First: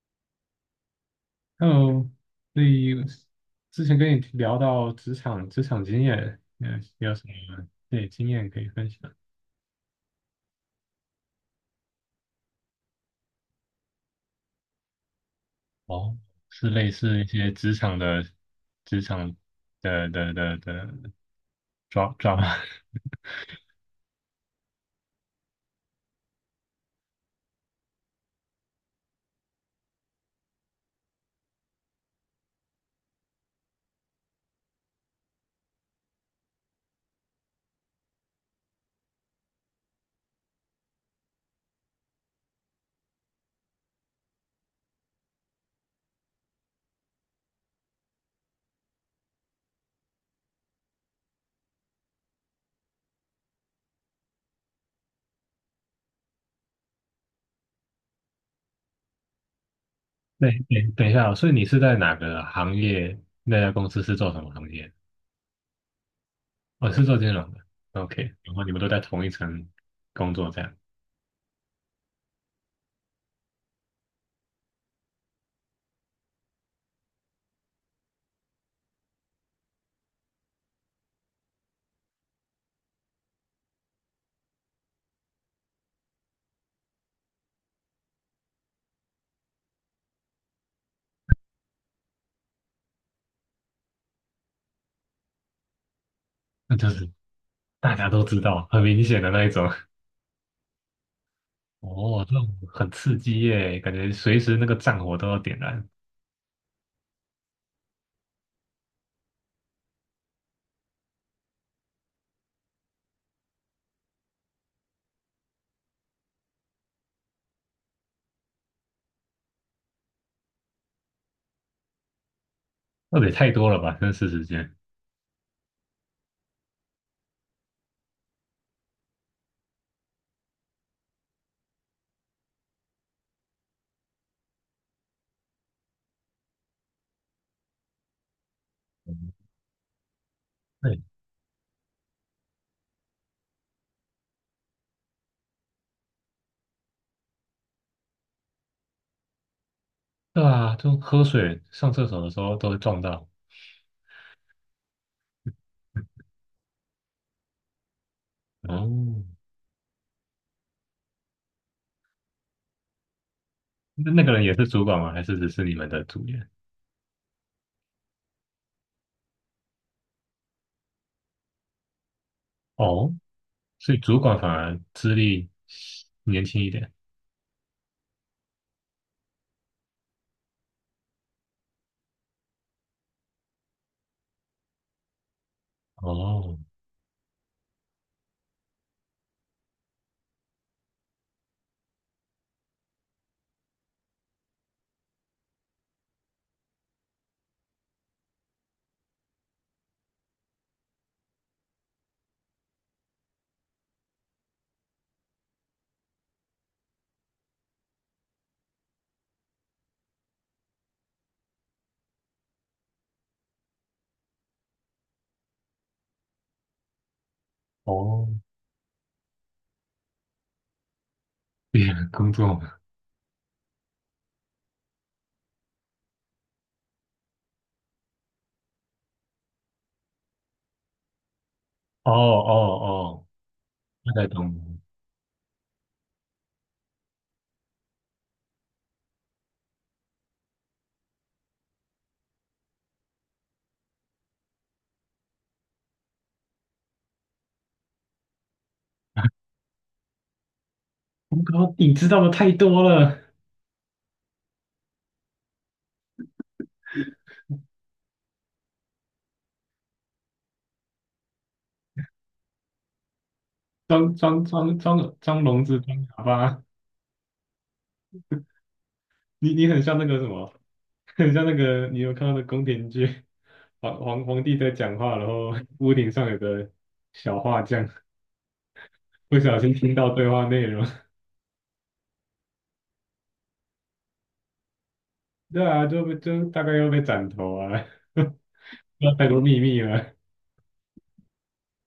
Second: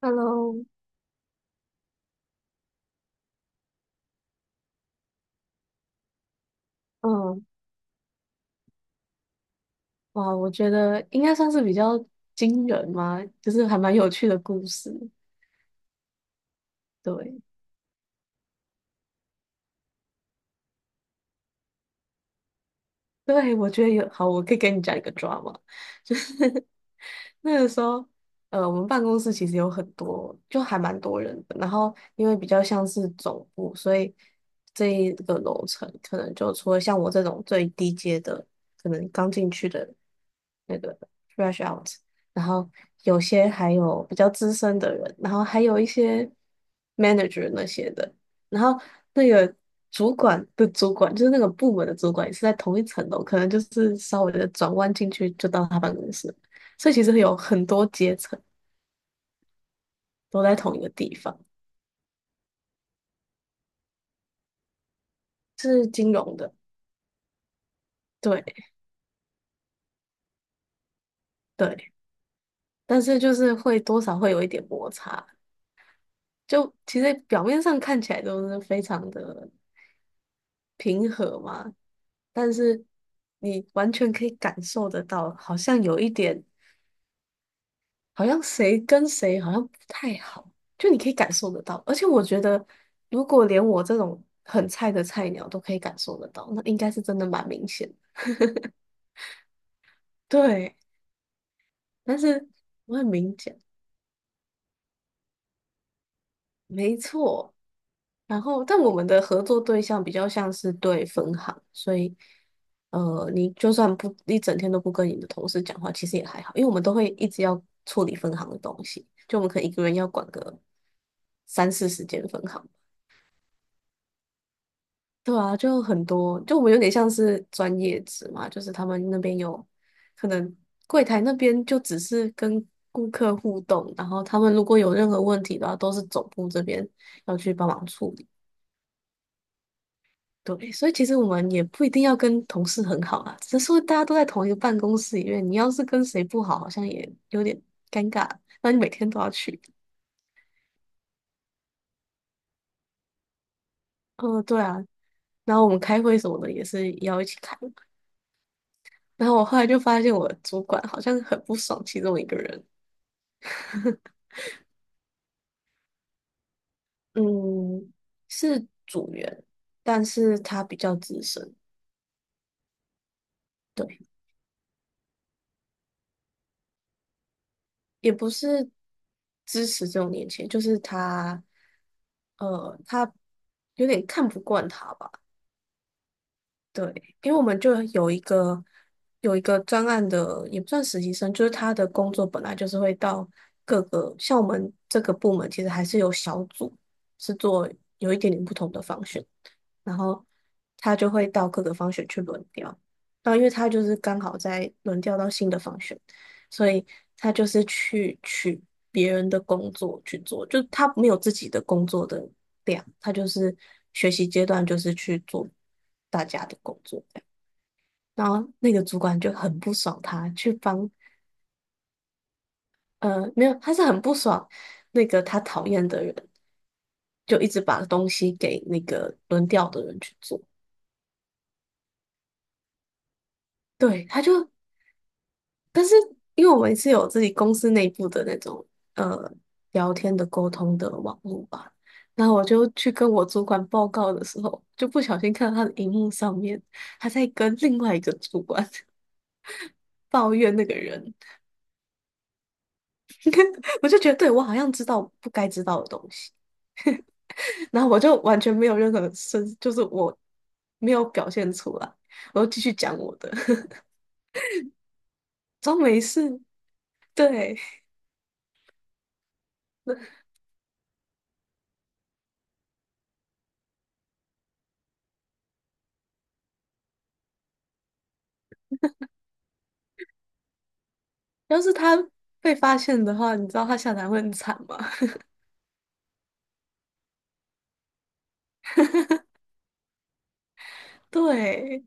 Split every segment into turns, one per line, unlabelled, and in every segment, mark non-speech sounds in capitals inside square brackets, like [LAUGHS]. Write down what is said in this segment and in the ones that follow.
Hello，
Hello，所以之前跟你聊到职场经验，你有什
嗯，
么对经验可以分享？
哇，我觉得应该算是比较惊人嘛，就是还蛮有趣的故事。
哦，是类似一
对，
些职场的抓抓吗？
对，我觉得有，好，我可以跟你讲一个 drama，就是 [LAUGHS] 那个时候，我们办公室其实有很多，就还蛮多人的。然后因为比较像是总部，所以这一个楼层可能就除了像我这种最低阶的，可能刚进去的那个 fresh out，然后有些还有比较资深的人，然后还有一些 manager 那些的。然后那个主管的主管，就是那个部门的主管，也是在同一层楼，可能就是稍微的转弯进去就到他办公室，所以其实有很多阶层
[LAUGHS]
都在
对，
同一
对，
个
等一
地
下哦，
方。
所以你是在哪个行业？那家公司是做什么行业？我是做金融的。OK，
对
然后你们都在同一层工作，这样，
对，但是就是会多少会有一点摩擦，就其实表面上看起来都是非常的平和嘛，但是你完全可以感受得到，好像有一点。好像谁跟谁好像不太好，就你可以感受得到。而且我觉得，如果连我这种很菜的菜鸟都可以感受得到，那
那
应
就
该是
是
真的蛮明显
大
的。
家都知道，很明显的那一种。[LAUGHS]
对，但
哦，这种
是
很
我很
刺
明
激
显，
耶，感觉随时那个战火都要点燃。
没错。然后，但我们的合作对象比较像是对分行，所以，你就算不一整天都不跟你的同事讲话，其实也还好，因为我们都会一直要处理分行的东西，就我们可能一个人要管个三四十间分行。
那也太多了吧？真是时间。
对啊，就很多，就我们有点像是专业职嘛，就是他们那边有可能柜台那边就只是跟顾客互动，然后他们如果有任何问题的话，都是总部这边要去帮忙处理。对，所以
对
其实我们也不一定要跟同事很好啊，只是说大家都在同一个办公室里面，你要是跟谁不好，好像也有点尴尬。那你每天都要去，
对啊，就喝水、上厕所的时候都会撞到。
嗯、对啊。然后我们开会什么的也是要一起开。
哦，
然后我后来就发现我主管好像很不爽其中一个人，
那个人也是主管吗？还是只是你们的组员？
嗯，是组员，但是他比较资深，
哦，所以
对，
主管反而资历年轻一点。
也不是支持这种年轻人，就是他，他有点看不惯他吧，
哦
对，因为我们就有一个专案的，也不算实习生，就是他的工作本来就是会到各个，像我们这个部门其实还是有小组，是做有一点点不同的方式。然后他就会到各个方选去轮调。然后因为他就是刚好在轮调到新的方选，所以他就是去取别人的工作去做，就他没有自己的工作的量，他就是学习阶段就是去做大家的工作这样然
哦，
后那个主管就很不爽他，去帮
别人工作。
没有，他是很不爽那个他讨厌的人，就一直把东西给那个轮调的人去做。
哦哦哦，
对，
大
他
概懂
就
了。
但是因为我们是有自己公司内部的那种呃聊天的沟通的网络吧，然后我就去跟我主管报告的时候，就不小心看到他的荧幕上面，他在跟另外一个主管 [LAUGHS] 抱怨那个人，
我靠，你知道的太多了。
[LAUGHS] 我就觉得对我好像知道不该知道的东西，然后我就完全没有任何声，就是我没有表现出来，我就继续讲我的，
装
[LAUGHS]
聋子
装
装
没
哑
事。
巴，
对，
你很像那个什么，很像那个，你有看到的宫廷剧？皇 [LAUGHS] 皇帝在讲话，然后 [LAUGHS] 屋顶上有个小画匠 [LAUGHS] 不小心听到对话内容，
要是他被发现的话，你知道他下台会很惨吗？
[LAUGHS] 对啊，就大概又被斩头啊，[LAUGHS] 那太多秘密了。
[LAUGHS] 对，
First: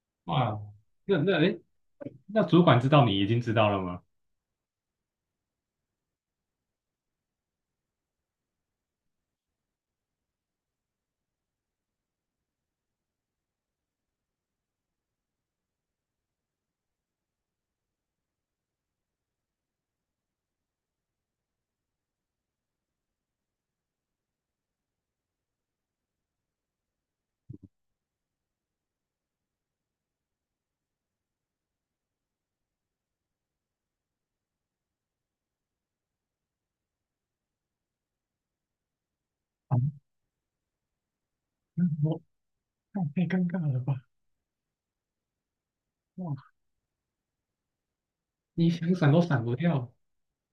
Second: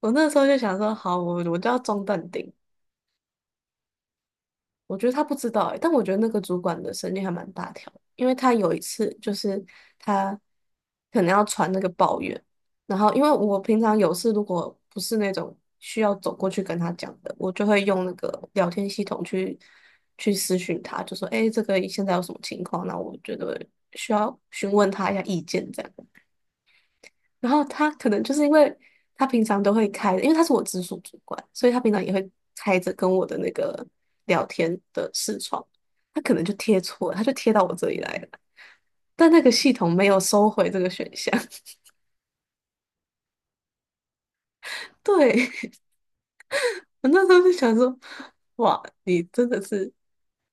我那时候就
哇，
想说，
那
好，我
那哎
我
诶，
就要中淡
那
定。
主管知道你已经知道了吗？
我觉得他不知道欸，但我觉得那个主管的神经还蛮大条的因为他有一次就是他可能要传那个抱怨，然后因为我平常有事如果不是那种需要走过去跟他讲的，我就会用那个聊天系统去私讯他，就说，诶，这个现在有什么情况？那我觉得需要询问他一下意见这样。然后他可能就是因为他平常都会开，因为他是我直属主管，所以他平常也会开着跟我的那个聊天的视窗，他可能就贴错了他就贴到我这里来了，但那个系
啊，
统没有收回这个选项。
那我太太尴尬了吧？
[LAUGHS] 对，[LAUGHS]
哇，
我那时候就想说，
你
哇，
想闪都
你
闪
真
不
的
掉，
是，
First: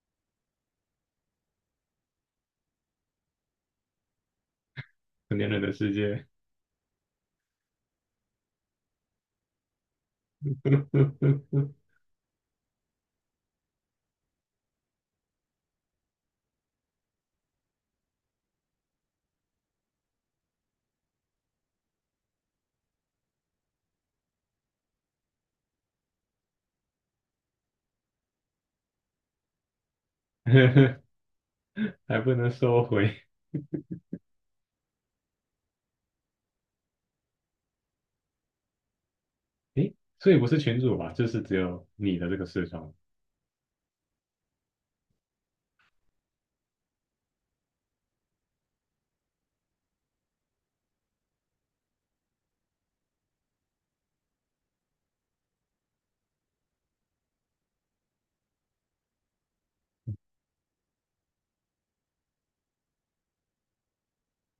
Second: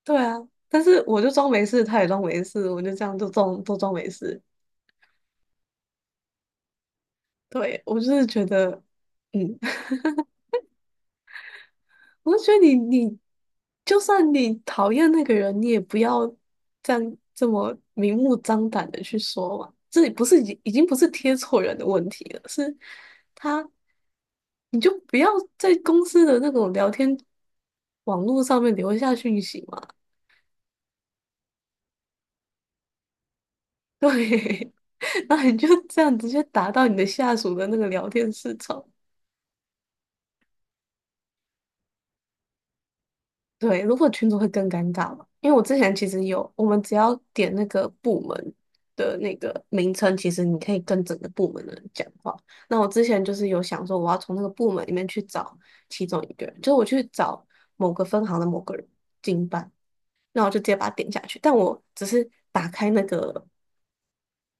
对啊，但是我就装没事，他也装没事，我就这样就装都装没事。
成年人的世界，
对，我就是觉得，嗯，
[LAUGHS]
我觉得你就算你讨厌那个人，你也不要这样这么明目张胆的去说嘛。这也不是已经不是贴错人的问题了，是他，你就不要在公司的那种聊天网络上面留下讯息嘛。
还不能收回。
对，[LAUGHS] 然后你就这样直接打到你的下属的那个聊天市场，
诶，所以不是群主吧？就是只有你的这个视窗。
对，如果群组会更尴尬嘛，因为我之前其实有，我们只要点那个部门的那个名称，其实你可以跟整个部门的人讲话。那我之前就是有想说，我要从那个部门里面去找其中一个人，就是我去找某个分行的某个人经办，那我就直接把它点下去。但我只是打开那个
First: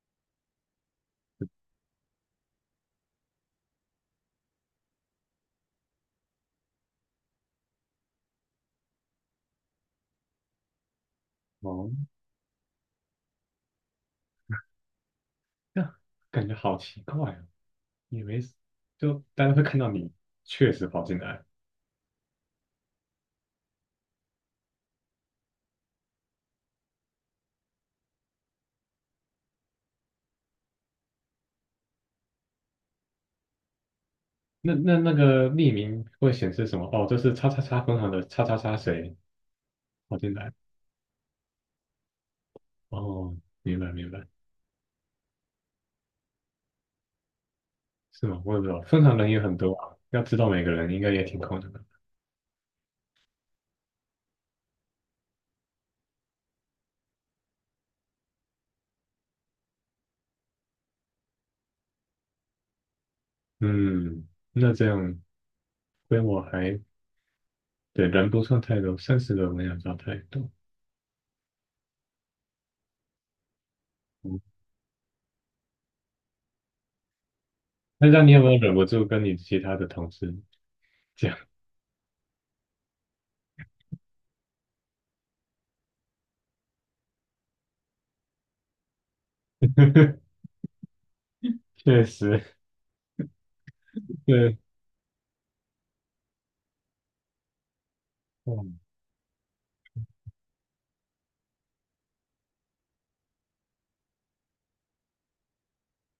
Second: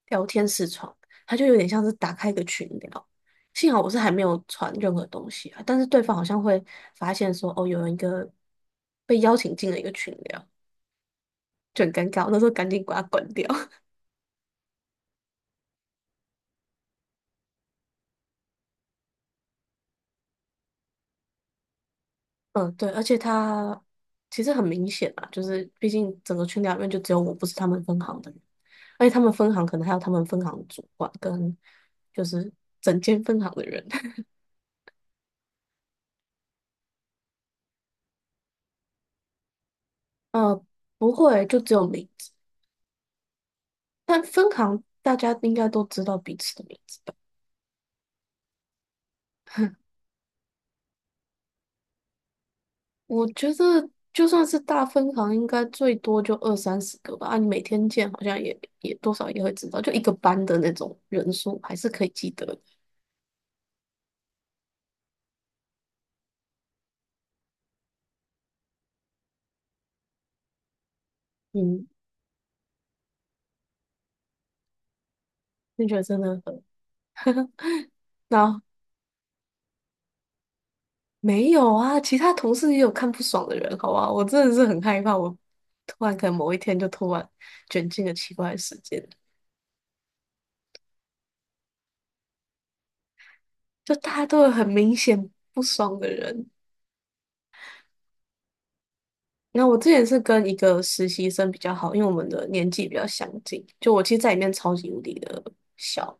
聊天视窗，它就有点像是打开一个群聊。幸好我是还没有传任何东西啊，但是对方好像会发现说，哦，有人一个被邀请进了一个群聊，就
哦，
很尴尬。我那时候赶紧把它关掉。[LAUGHS]
那感觉好奇怪哦。也没事，就大家会看到你确实跑进来。
嗯，对，而且他其实很明显啊，就是毕竟整个群聊里面就只有我不是他们分行的人，而且他们分行可能还有他们分行的主管跟就是整间分行的人。
那个匿名会显示什么？哦，这是叉叉叉分行的叉叉叉谁跑
[LAUGHS]
进来？
呃，不会，就只有名字，
哦，明白明
但
白，
分行大家应该都知道彼此的名字吧。
是吗？我也不知道，分行人也很多啊，要知道每个人应该也挺困难的。
我觉得就算是大分行，应该最多就二三十个吧。啊，你每天见，好像也多少也会知道，就一个班的那种人数，还是可以记得的。
嗯，那这样规模还对，人不算太多，30个人也不算太多。
嗯，
嗯，
那觉得真的很 [LAUGHS]
那这样你有没有
那
忍不住跟你其他的同事讲？
没有啊，其他同事也有看不爽的人，好吧？我真的是很害怕，我突然可能某一天就突然卷进了奇怪的事件，
[LAUGHS] 确实，
就大家都有
对，
很明显不爽的人。
嗯，
那我之前是跟一个实习生比较好，因为我们的年纪比较相近。就我其实在里面超级无敌的小，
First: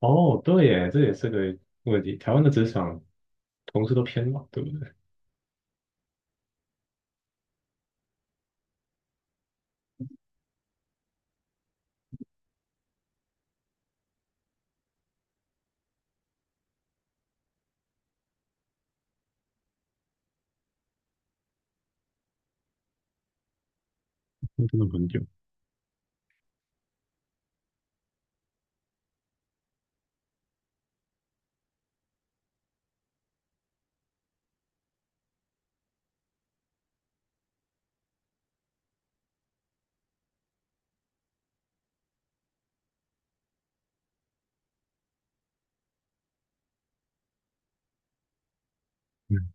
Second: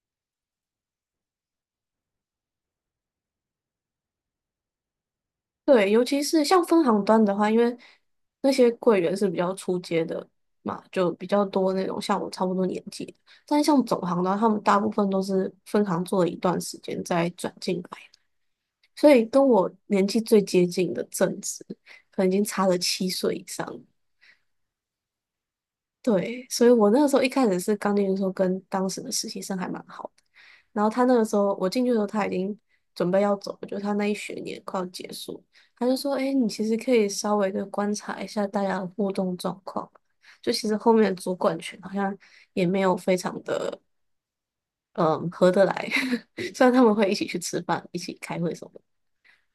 哦，对耶，这也是个问题。台湾的职场。同事都偏老，对不对？
对，尤其是像分行端的话，因为那些柜员是比较出街的嘛，就比较多那种像我差不多年纪的。但是像总行的话，他们大部分都是分行做了一段时间再转进来，所以跟我年纪最接近的正职，可能已经差了7岁以上。
那真的很久。
对，所以我那个时候一开始是刚进去的时候，跟当时的实习生还蛮好的。然后他那个时候我进去的时候，他已经准备要走了，就是他那一学年快要结束，他就说：“哎，你其实可以稍微的观察一下大家的互动状况。就其实后面的主管群好像也没有非常的嗯合得来，[LAUGHS] 虽然他们会一起去吃饭、一起开会什么的。
嗯，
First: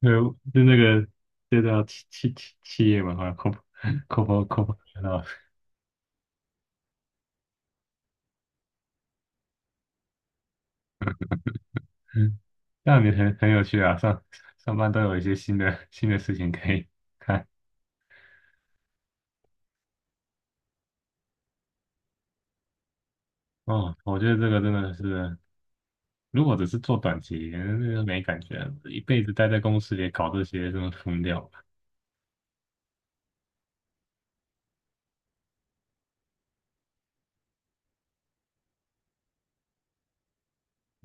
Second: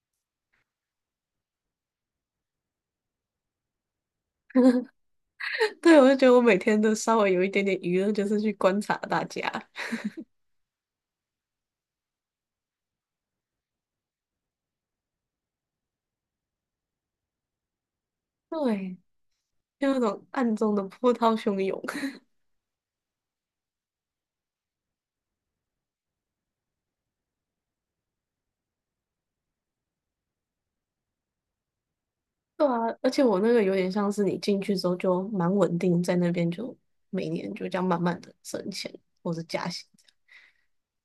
呃，就那个，这叫企业文化 corp [LAUGHS] corp，
对，我就觉得我每天都稍微有一点点娱乐，就是去观察大家，
嗯，那你很有趣啊，上班都有一些新的事情可以看。
对，就那种暗中的波涛汹涌。”
哦，我觉得这个真的是，如果只是做短期，那个没感觉，一辈子待在公司里搞这些，真的疯掉了。
对啊，而且我那个有点像是你进去之后就蛮稳定，在那边就每年就这样慢慢的升钱或者加薪这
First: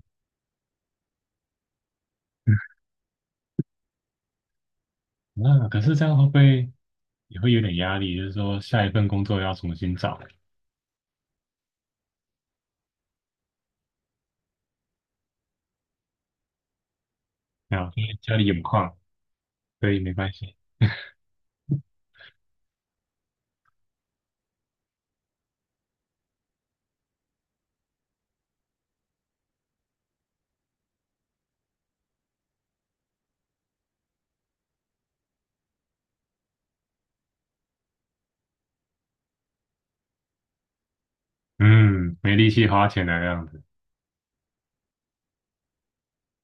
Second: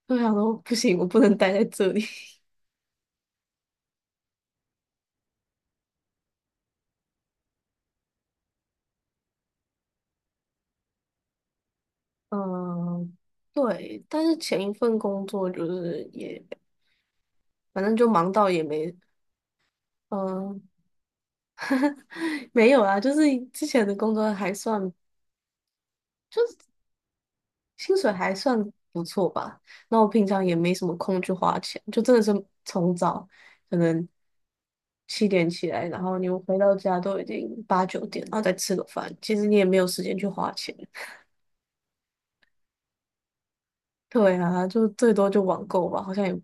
样。就想说不行，我不能待在这里。[LAUGHS]
那可是这样会不会也会有点压力？就是说下一份工作要重新找，
嗯，对，但是前一份工作就是也反
啊，
正
因
就
为
忙
家里
到
有
也没
矿，所以没关系。
嗯 [LAUGHS] [SIGHS] 没有啊，就是之前的工作还算薪水还算不错吧。那我平常也没什么空去花钱，就真的是从早可能7点起来，然后你回到家都已经8、9点，然后再吃个饭，其实你也没有时间去花钱。
嗯，没力气花钱的样子，
对啊，就最多就网购吧，好像也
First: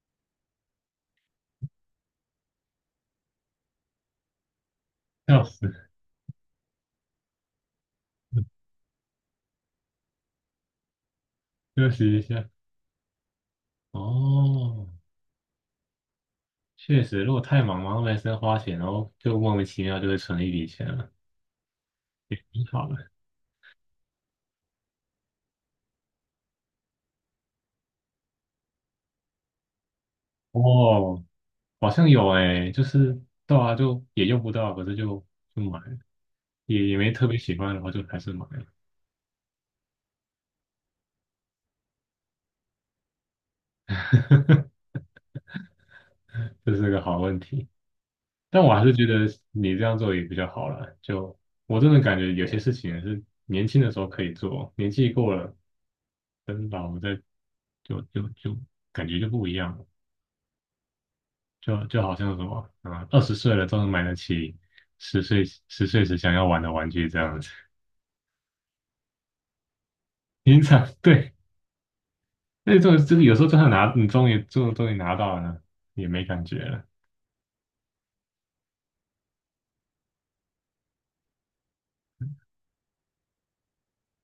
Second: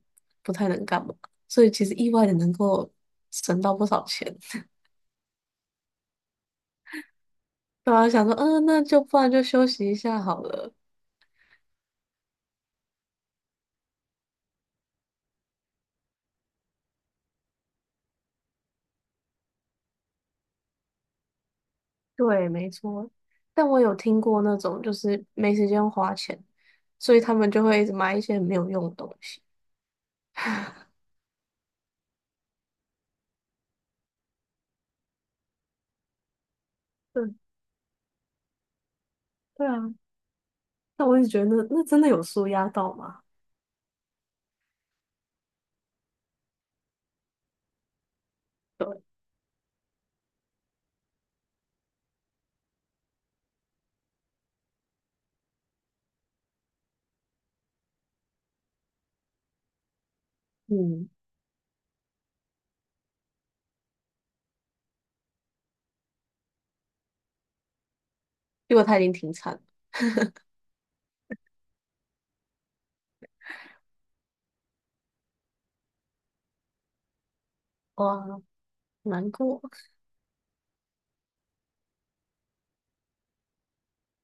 不太能干嘛。所以其实意外的能够省到不少钱。[LAUGHS]
笑死，
对啊，想说，
[LAUGHS]
嗯、那就不然就休息一下好了。
休息一下。哦，确实，如果太忙，忙到没时间花钱，然后就莫名其妙就会存一笔钱了，
对，
挺
没
好
错。
的。
但我有听过那种就是没时间花钱，所以他们就会一直买一些没有用的东西。
哦，好像有诶，就是对啊，就也用不到，可是就买了，也没特
对
别喜欢，然后就还是买了。
对啊，但我一直觉得那真的有舒压到吗？
[LAUGHS] 这是个好问题，但我还是
对，
觉得你这样做也比较好了。就我真的感觉有些事情是年轻的时候可以做，年纪过了跟老的就感觉就不一样了，
嗯，
就好像什么啊，20岁了都能买得起十岁时想要玩的玩具这样子。
因为他已经停产了，
平常对，那种就是有时候就算拿，你终于拿到了，也没感觉了。
哇，难过。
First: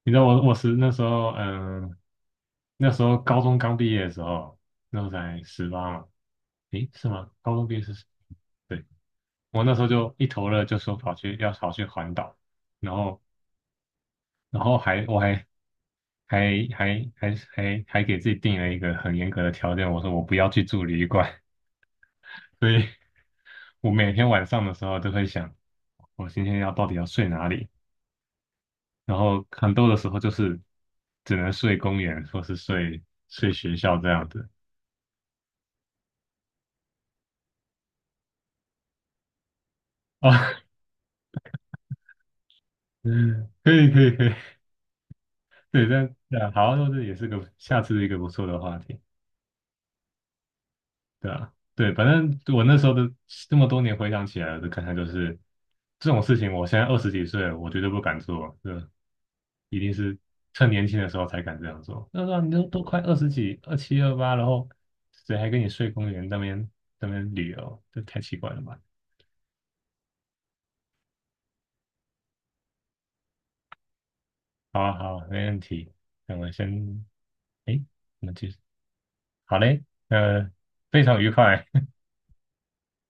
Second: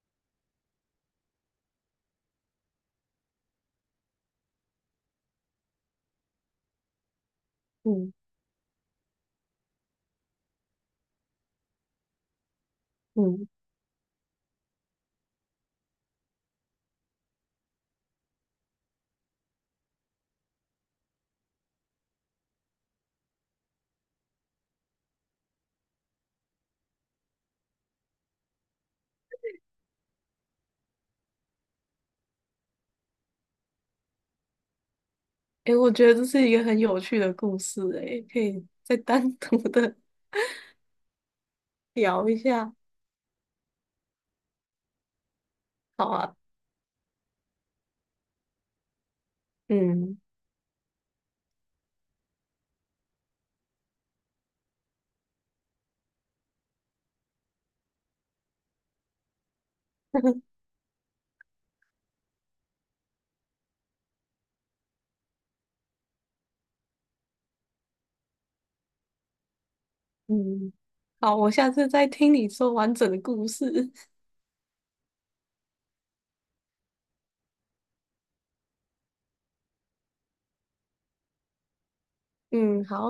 你知道我是那时候，那时候高中刚毕业的时候，那时候才十八嘛，诶，是吗？高中毕业是十，
嗯
对，我那时候就一头热，就说跑去环岛，然后
嗯，
还我还还还还还还给自己定了一个很严格的条件，我说我不要去住旅馆，[LAUGHS] 所以我每天晚上的时候都会想，我今天到底要睡哪里？然后很多的时候就是只能睡公园或是睡学校这样子
诶，我觉得这是一个很有趣的故事，诶，可以再单独的
啊，
[LAUGHS] 聊一下。
[LAUGHS] 嗯，可以可以可以，对，
好
但
啊，
对啊，好，那这也是个下次一个不错的话题。
嗯
对啊，对，反正我那时候的这么多年回想起来的感想就是，这种事情我现在20几岁了，我绝对不敢做，对，一定是
[LAUGHS]
趁年轻的时候才敢这样做。那时候你都快二十几，27、28，28然后谁还跟你睡公园那边旅游？这太奇怪了吧？
嗯，好，我下次再听你说完整的故事。
好啊，好啊没问题。那我先，哎，我们继续，好嘞，呃，非常愉快。
[LAUGHS] 嗯，好。